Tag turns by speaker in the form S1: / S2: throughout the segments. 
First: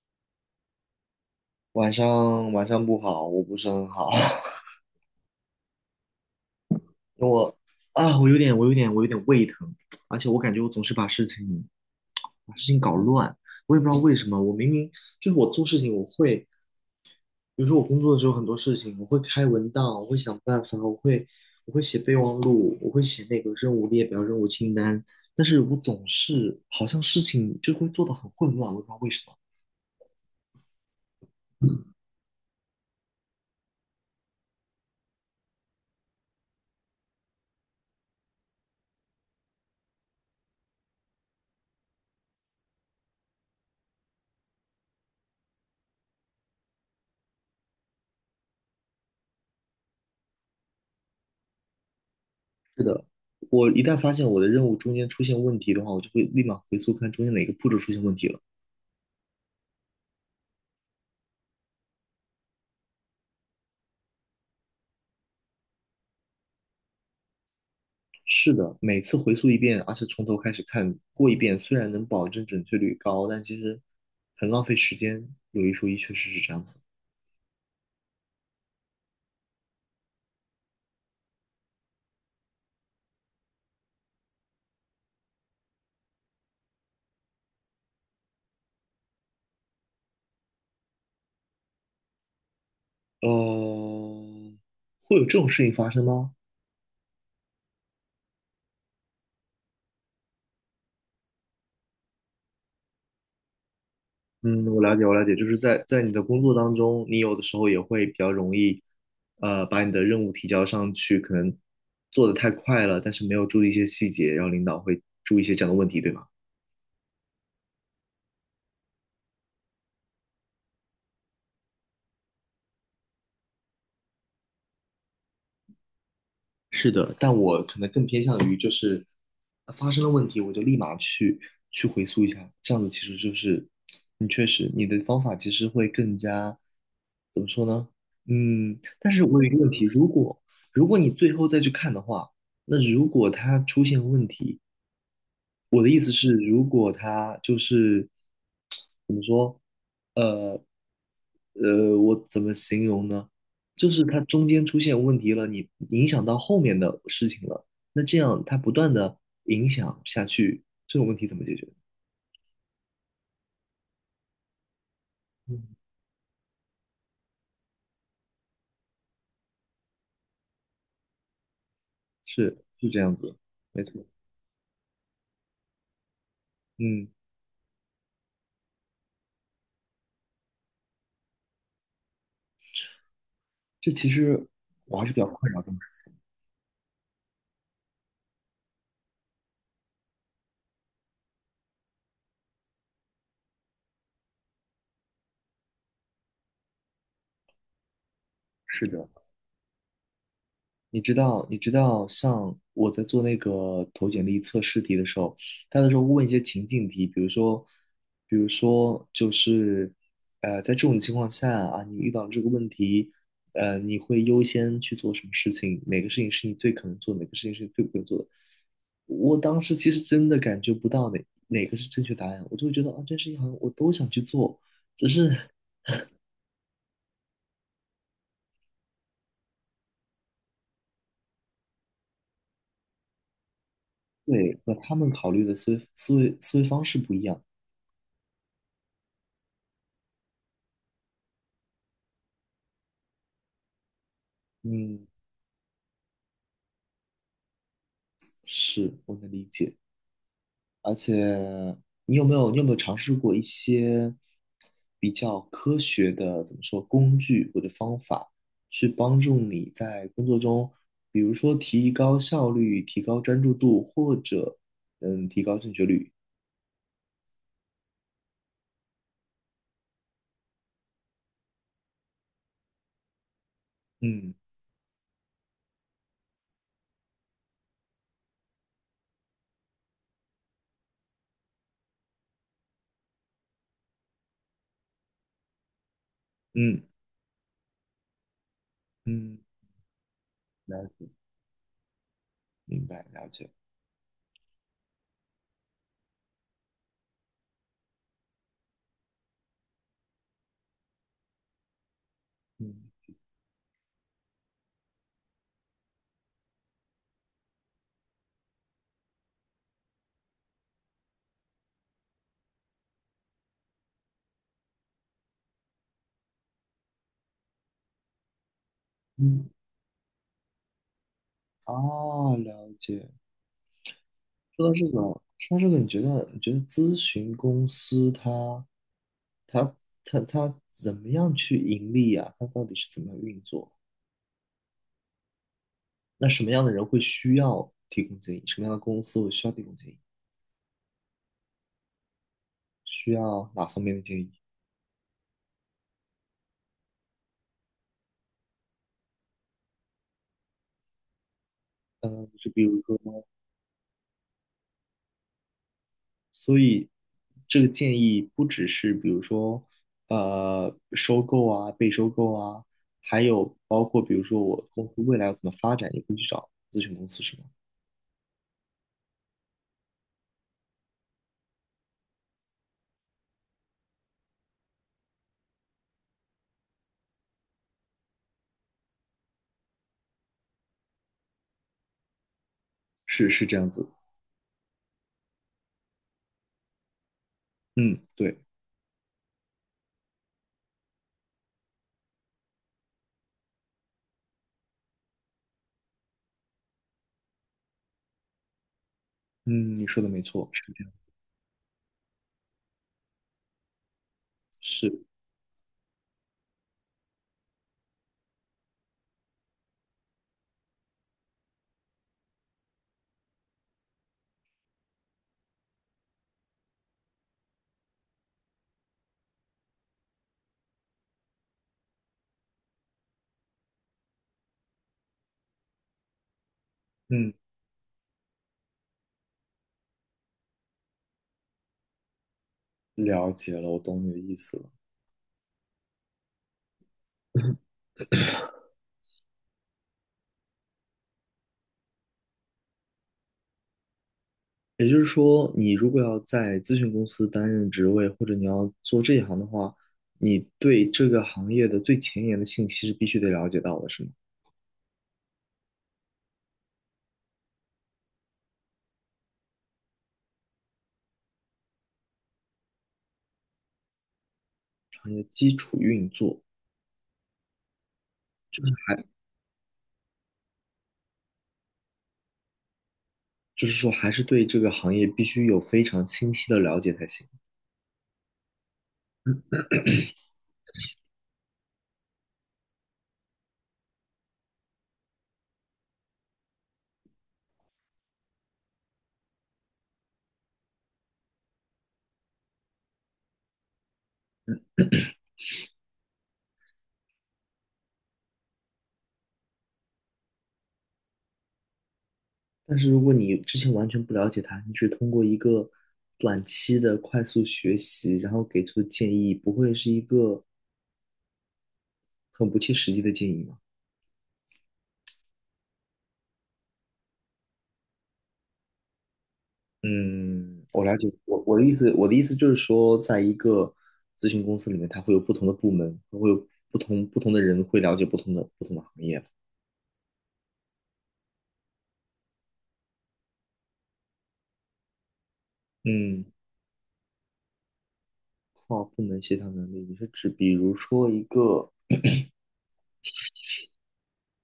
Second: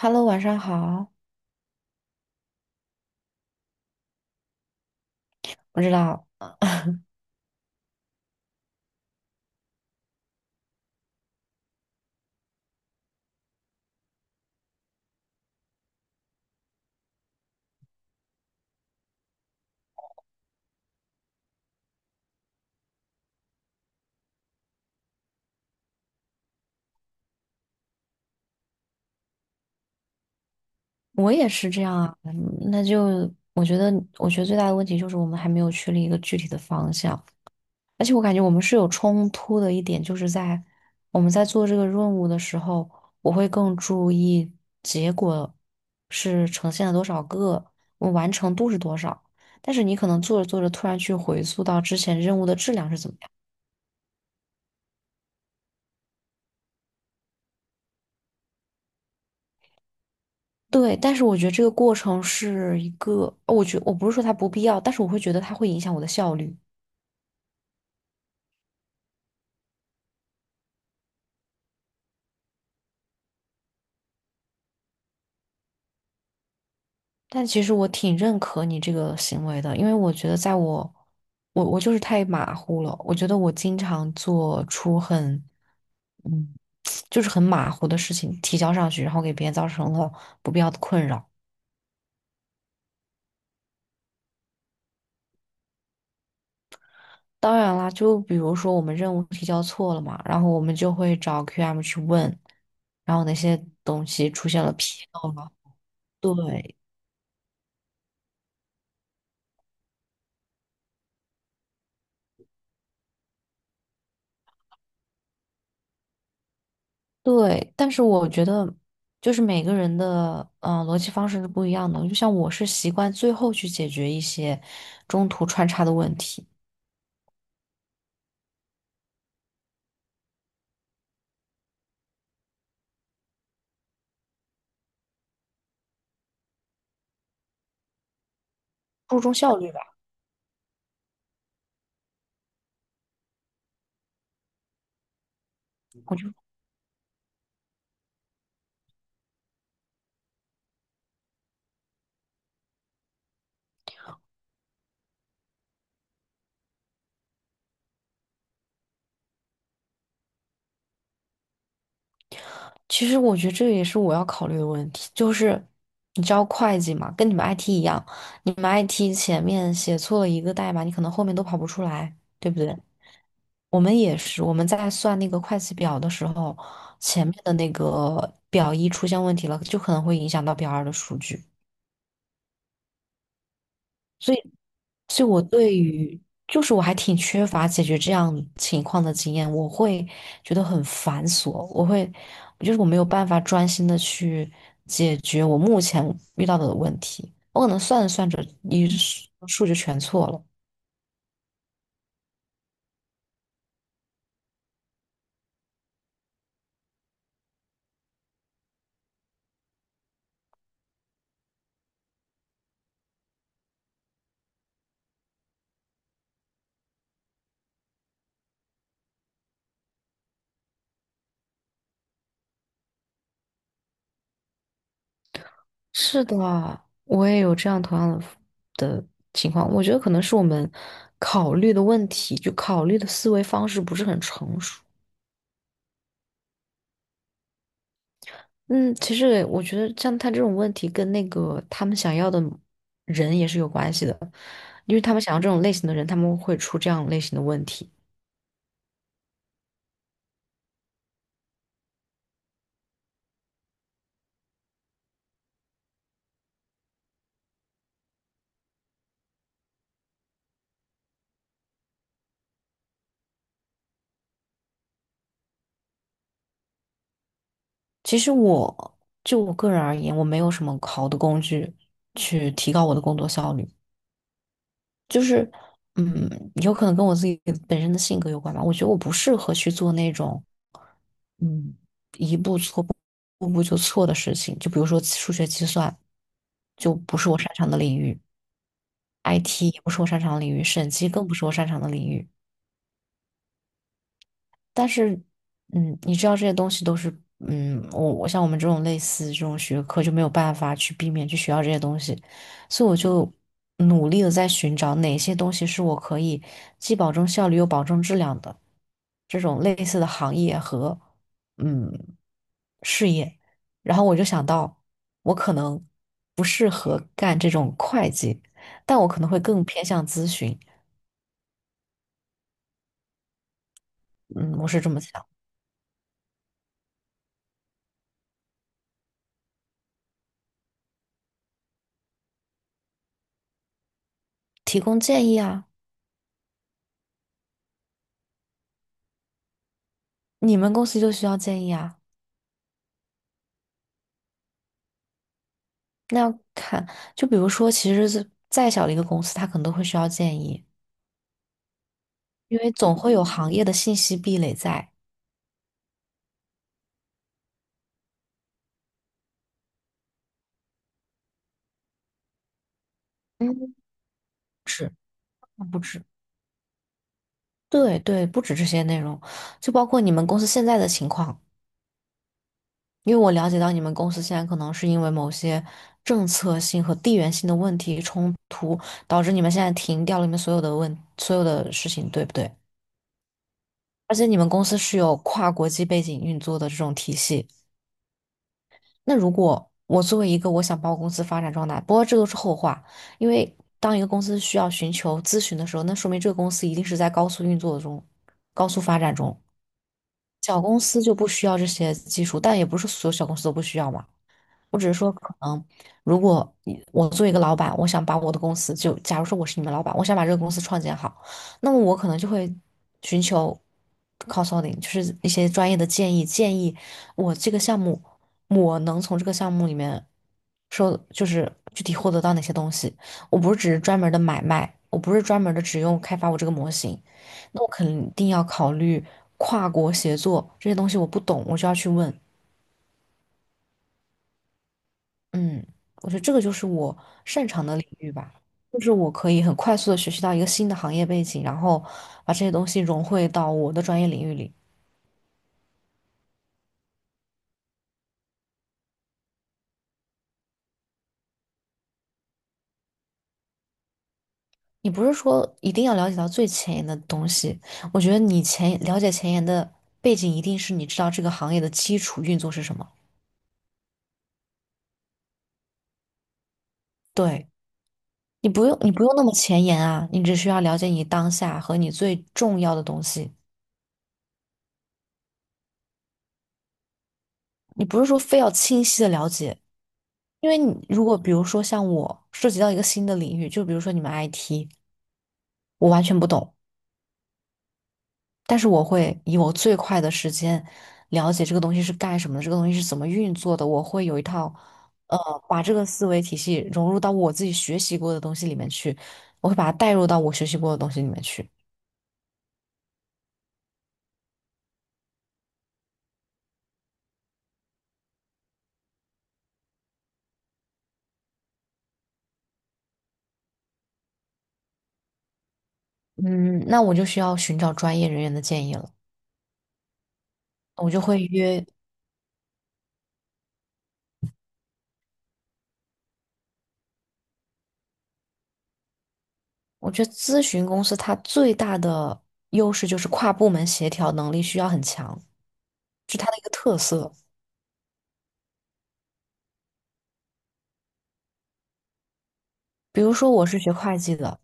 S1: Hello，晚上好。
S2: 晚上不好，我不是很好，
S1: 我知道，
S2: 因为我啊，我有点胃疼，而且我感觉我总是把事情搞乱，我也不知道为什么。我明明就是我做事情，我会，比如说我工作的时候很多事情，我会开文档，我会想办法，我会写备忘录，我会写那个任务列表、任务清单，但是我总是好像事情就会做的很混乱，我也不知道为什么。
S1: 我也是这样啊。嗯那就我觉得，我觉得最大的问题就是我们还没有确立一个具体的方向，而且我感觉我们是有冲突的一点，就是在我们在做这个任务的时候，我会更注意结果是呈现了多少个，我完成度是多少。但是你可能做着做着，突然去回溯到之前任务的质量是怎么样。
S2: 我一旦发现我的任务中间出现问题的话，我就会立马回溯看中间哪个步骤出现问题了。
S1: 对，但是我觉得这个过程是一个，我不是说它不必要，但是我会觉得它会影响我的效率。
S2: 是的，每次回溯一遍，而且从头开始看过一遍，虽然能保证准确率高，但其实很浪费时间。有一说一，确实是这样子。
S1: 但其实我挺认可你这个行为的，因为我觉得在我，我就是太马虎了。我觉得我经常做出很，嗯，就是很马虎的事情提交上去，然后给别人造成了不必要的困扰。
S2: 呃，会有这种事情发生吗？
S1: 当然啦，就比如说我们任务提交错了嘛，然后我们就会找 QM 去问，然后那些东西出现
S2: 嗯，
S1: 了
S2: 我了
S1: 纰
S2: 解，我了
S1: 漏
S2: 解，就
S1: 了。
S2: 是在你的工作当
S1: 对，
S2: 中，你有的时候也会比较容易，把你的任务提交上去，可能做的太快了，但是没有注意一些细节，然后领导会注意一些这样的问题，对吗？
S1: 对，但是我觉得就是每个人的逻辑方式是不一样的。就像我是习惯最后去解决一些中途穿插的问题，
S2: 是的，但我可能更偏向于就是发生了问题，我就立马去回溯一下，这样子其实就是你确实你的方法其实会更加怎么说呢？嗯，但
S1: 注
S2: 是
S1: 重
S2: 我有一
S1: 效
S2: 个问
S1: 率吧。
S2: 题，如果你最后再去看的话，那如果它出现问题，我的意思
S1: 我
S2: 是，
S1: 就
S2: 如果他就是怎么说，呃我怎么形容呢？就是他中间出现问题了，你影响到后面的事情了，那这样他不断的影响下去，这种问题怎么解决？
S1: 其实我觉得这也是我要考虑的问题，就
S2: 嗯，
S1: 是你知道会计嘛，跟你们 IT 一样，你们 IT 前面写错了一个代码，你可能后面都跑不出来，对不
S2: 是
S1: 对？
S2: 是这样子，
S1: 我
S2: 没
S1: 们
S2: 错，
S1: 也是，我们在算那个会计表的时候，
S2: 嗯，
S1: 前面的那个表一出现问题了，就可能会影响到表二的数据。
S2: 这其
S1: 所以。
S2: 实我还是比
S1: 所
S2: 较
S1: 以我
S2: 困扰这
S1: 对
S2: 种事情。
S1: 于就是我还挺缺乏解决这样情况的经验，我会觉得很繁琐，我会就是我没有办法专心的去解决我目前遇到的问题，我可能算着算着
S2: 是
S1: 一
S2: 的。
S1: 数数就全错了。
S2: 你知道，你知道，像我在做那个投简历测试题的时候，他那时候会问一些情境题，比如说，比如说就是，在这种情况下啊，你遇到这个问题，你会优先去做什么事情？哪个事情是你最可能做的哪个事情是你最不会做的？我当时其实真的感觉不到哪个是正确答案，我就会觉得啊，这事情好像我都想去做，只是
S1: 是的，我也有这样同样的情况，我觉得可能是我们考虑的问题，就考虑的思维方式不是很
S2: 对
S1: 成
S2: 和
S1: 熟。
S2: 他们考虑的思维方式不一样。
S1: 嗯，其实我觉得像他这种问题跟那个他们想要的人也是有关系的，因为
S2: 嗯，
S1: 他们想要这种类型的人，他们会出这样类型的问题。
S2: 是，我能理解。而且，你有没有尝试过一些比较科学的，怎么说，工具或者方法，去帮助你在工作中，比如说提高效率、提高专注度，或者嗯，提高正确率？
S1: 其实我个人而言，我没有什么好的工具去提高我的工作效率。
S2: 嗯
S1: 就是，嗯，有可能跟我自己本身的性格有关吧。我觉得我不适合去做那种，嗯，一步错步步步就错的事情。就比如说数学计算，
S2: 嗯
S1: 就不是我擅长的领域
S2: 嗯，
S1: ；IT 也不是我擅长的领域；
S2: 了
S1: 审
S2: 解，
S1: 计更不是我擅长的领域。
S2: 明白，了解。
S1: 但是，嗯，你知道这些东西都是，嗯，我像我们这种类似这种学科就没有办法去避免去学到这些东西，
S2: 嗯
S1: 所以我就努力的在寻找哪些东西是我可以既保证效率又保证质量的这种类似的行业和嗯事业，然后我就想到我可能不适合干这种会计，但我可能会
S2: 嗯，
S1: 更偏向咨询，
S2: 哦，了解。
S1: 嗯，
S2: 说
S1: 我
S2: 到
S1: 是
S2: 这
S1: 这
S2: 个，
S1: 么想，
S2: 说到这个，你觉得咨询公司它？他他怎么样去盈利啊？他到底是怎么样运作？
S1: 提供建议啊。
S2: 那什么样的人会需要提供建议？什么样的公司会需要提供建议？
S1: 你们公司就需要建议啊？
S2: 需要哪方面的建议？
S1: 那要看，就比如说，其实是再小的一个公司，它可能都会需要建议，
S2: 嗯，就
S1: 因
S2: 比
S1: 为
S2: 如
S1: 总
S2: 说，
S1: 会有行业的信息壁垒在。
S2: 所以这个建议不只是比如说，收购啊，被收购啊，还有
S1: 嗯，
S2: 包括比如说我公
S1: 是，
S2: 司未来要怎么发
S1: 不
S2: 展，也
S1: 止。
S2: 会去找咨询公司，是吗？
S1: 对对，不止这些内容，就包括你们公司现在的情况，因为我了解到你们公司现在可能是因为某些政策性和地缘性的问题冲突，导致你们现在停掉了你们所有的所有的事情，对不对？
S2: 是是这样子，
S1: 而且你们公司是有跨国际背景运作的这种体系。
S2: 嗯，对，
S1: 那如果我作为一个我想把我公司发展壮大，不过这都是后话，因为当一个公司需要寻求咨询的时候，那说明这个公司一定是在高速运作中、高速发展中。
S2: 嗯，你说的没错，
S1: 小
S2: 是
S1: 公
S2: 这样，
S1: 司就不需要这些技术，但也不是所有小公司都不需要嘛。我只是
S2: 是，
S1: 说，可能如果你我作为一个老板，我想把我的公司就，假如说我是你们老板，我想把这个公司创建好，那么我可能就会寻求 consulting，就是一些专业的建议，建议我这个项目，我能从这个项目里面就是具体获得到哪些东西。我不是只是专门的买卖，我不是专门的只用开发我这个模型，
S2: 嗯，
S1: 那我肯定要考虑跨国协作这些东西，我不懂，我就要去问。
S2: 了解了，我懂你的意思了。
S1: 嗯，我觉得这个就是我擅长的领域吧，就是我可以很快速的学习到一个新的行业背景，然后把这些东西融汇到我的专业领域里。
S2: 也就是说，你如果要在咨询公司担任职位，或者你要做这一行的话，你对这个行业的最前沿的信息是必须得了解到的，是吗？
S1: 你不是说一定要了解到最前沿的东西，我觉得了解前沿的背景，一定是你知道这个行业的基础运作是什么。
S2: 行业基础运作，
S1: 对，你不用
S2: 还
S1: 那么前沿啊，你只需要了解你当下和你最重要的东西。
S2: 就是说还是对这个行业必须有非常清晰的了解才行。
S1: 你不是说非要清晰的了解，因为你如果比如说像我涉及到一个新的领域，就比如说你们 IT，我完全不懂，但是我会以我最快的时间了解这个东西是干什么的，这个东西是怎么运作的，我会有一套，呃，把这个思维体系融入到我自己学习过的东西里面去，我会把它带入到我学习过的东西里面去。
S2: 但是如果你之前完全不了解它，你只通过一个短期的快速学习，然后给出的建议，不会是一个很不切实际的建议吗？
S1: 嗯，那我就需要寻找专业人员的建议了，
S2: 嗯，我
S1: 我
S2: 了
S1: 就
S2: 解。
S1: 会
S2: 我我的
S1: 约。
S2: 意思，我的意思就是说，在一个咨询公司里面，它会有不同的部门，它会有不同的人会了解不同的行业。
S1: 我觉得咨询公司它最大的优势就是跨部门协调能力需要很强，是
S2: 嗯，
S1: 它的一个特色。
S2: 跨部门协调能力，你是指比如说一个，
S1: 比如说我是学会计的，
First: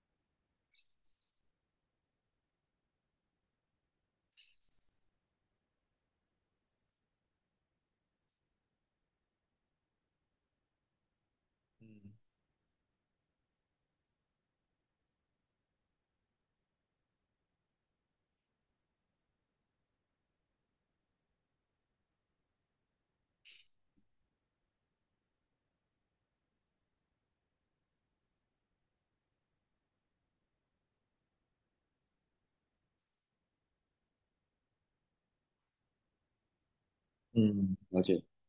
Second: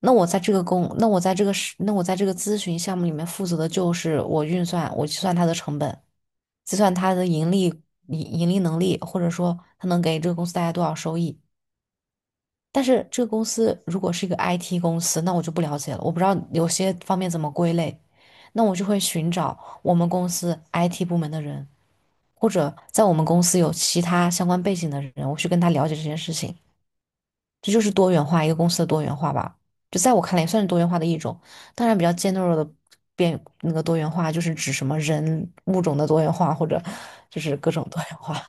S1: 那我在这个公，那我在这个是，那我在这个咨询项目里面负责的就是我运算，我计算它的成本，计算它的盈利能力，或者说它能给这个公司带来多少收益。
S2: 嗯
S1: 但是这个公司如果是一个 IT 公司，那我就不了解了，我不知道有些方面怎么归类，那我就会寻找我们公司 IT 部门的人，或者在我们公司有其他相关背景的人，我去跟他了解这件事情。这就是多元化，一个公司的多元化吧。就在我看来，也算是多元化的一种。当然，比较尖锐的变那个多元化，就是指什么人物种的多元化，或者就是各
S2: 嗯，
S1: 种多
S2: 了
S1: 元
S2: 解。
S1: 化。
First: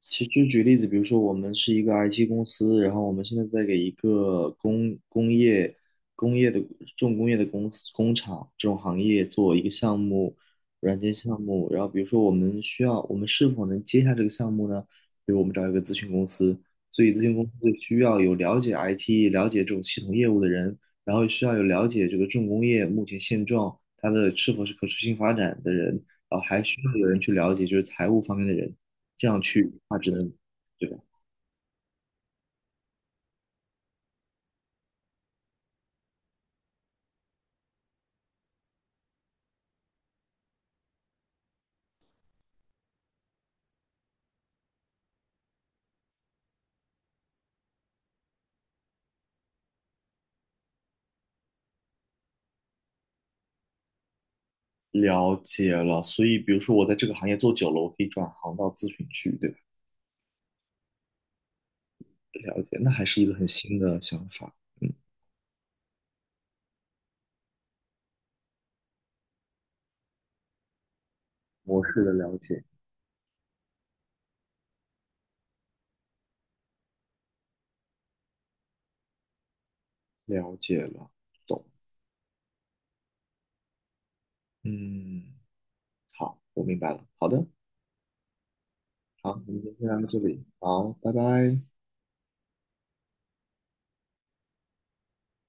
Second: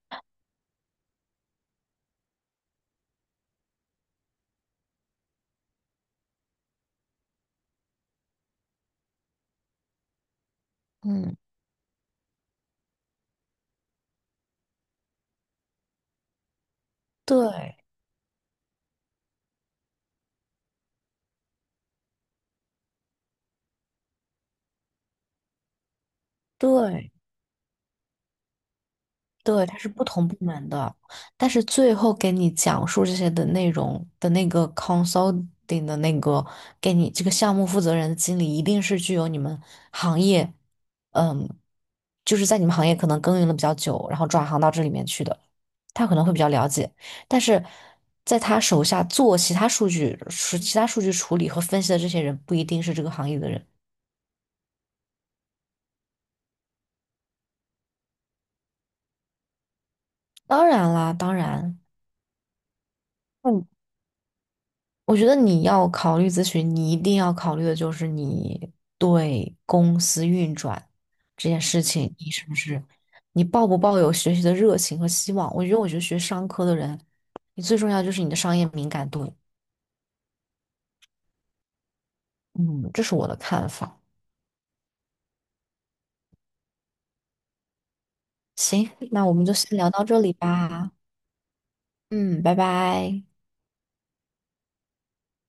S2: 其实就举例子，比如说我们是一个 IT 公司，然后我们现在在给一个工业的重工业的公司工厂这种行业做一个项目，软件
S1: 嗯，
S2: 项目。然后比如说我们需要，我们是否能接下这个项目呢？比如我们找一个咨询公司，所以咨询公司
S1: 对
S2: 需要有了解 IT、了解这种系统业务的人，然后需要有了解这个重工业目前现状，它的是否是可持续性发展的人，然后还需要有
S1: 对。
S2: 人去了解就是财务方面的人。这样
S1: 对，它
S2: 去
S1: 是
S2: 那
S1: 不
S2: 只
S1: 同
S2: 能
S1: 部门
S2: 对
S1: 的，
S2: 吧？
S1: 但是最后给你讲述这些的内容的那个 consulting 的那个给你这个项目负责人的经理，一定是具有你们行业，嗯，就是在你们行业可能耕耘了比较久，然后转行到这里面去的，他可能会比较了解，但是在他手下做其他数据、是其他数据处理和分析的这些人，不一定是这个行业的人。
S2: 了解了，所以比如说我在这个行业做久了，我可以转行到咨询去，对吧？
S1: 当然啦，当然。
S2: 了解，那还是一个很新的想法，嗯，
S1: 我觉得你要考虑咨询，你一定要考虑的就是你对公司运转这件
S2: 模
S1: 事
S2: 式的
S1: 情，
S2: 了解，
S1: 你抱不抱有学习的热情和希望？我觉得学商科的人，你最重要就是你的商业敏感度。
S2: 了解了，懂，
S1: 嗯，这是我的看法。
S2: 嗯，好，我明白了，好的，
S1: 行，那
S2: 好，
S1: 我们
S2: 我
S1: 就
S2: 们今天
S1: 先
S2: 就
S1: 聊
S2: 聊
S1: 到
S2: 到这
S1: 这里
S2: 里，好，
S1: 吧。
S2: 拜拜。
S1: 嗯，拜拜。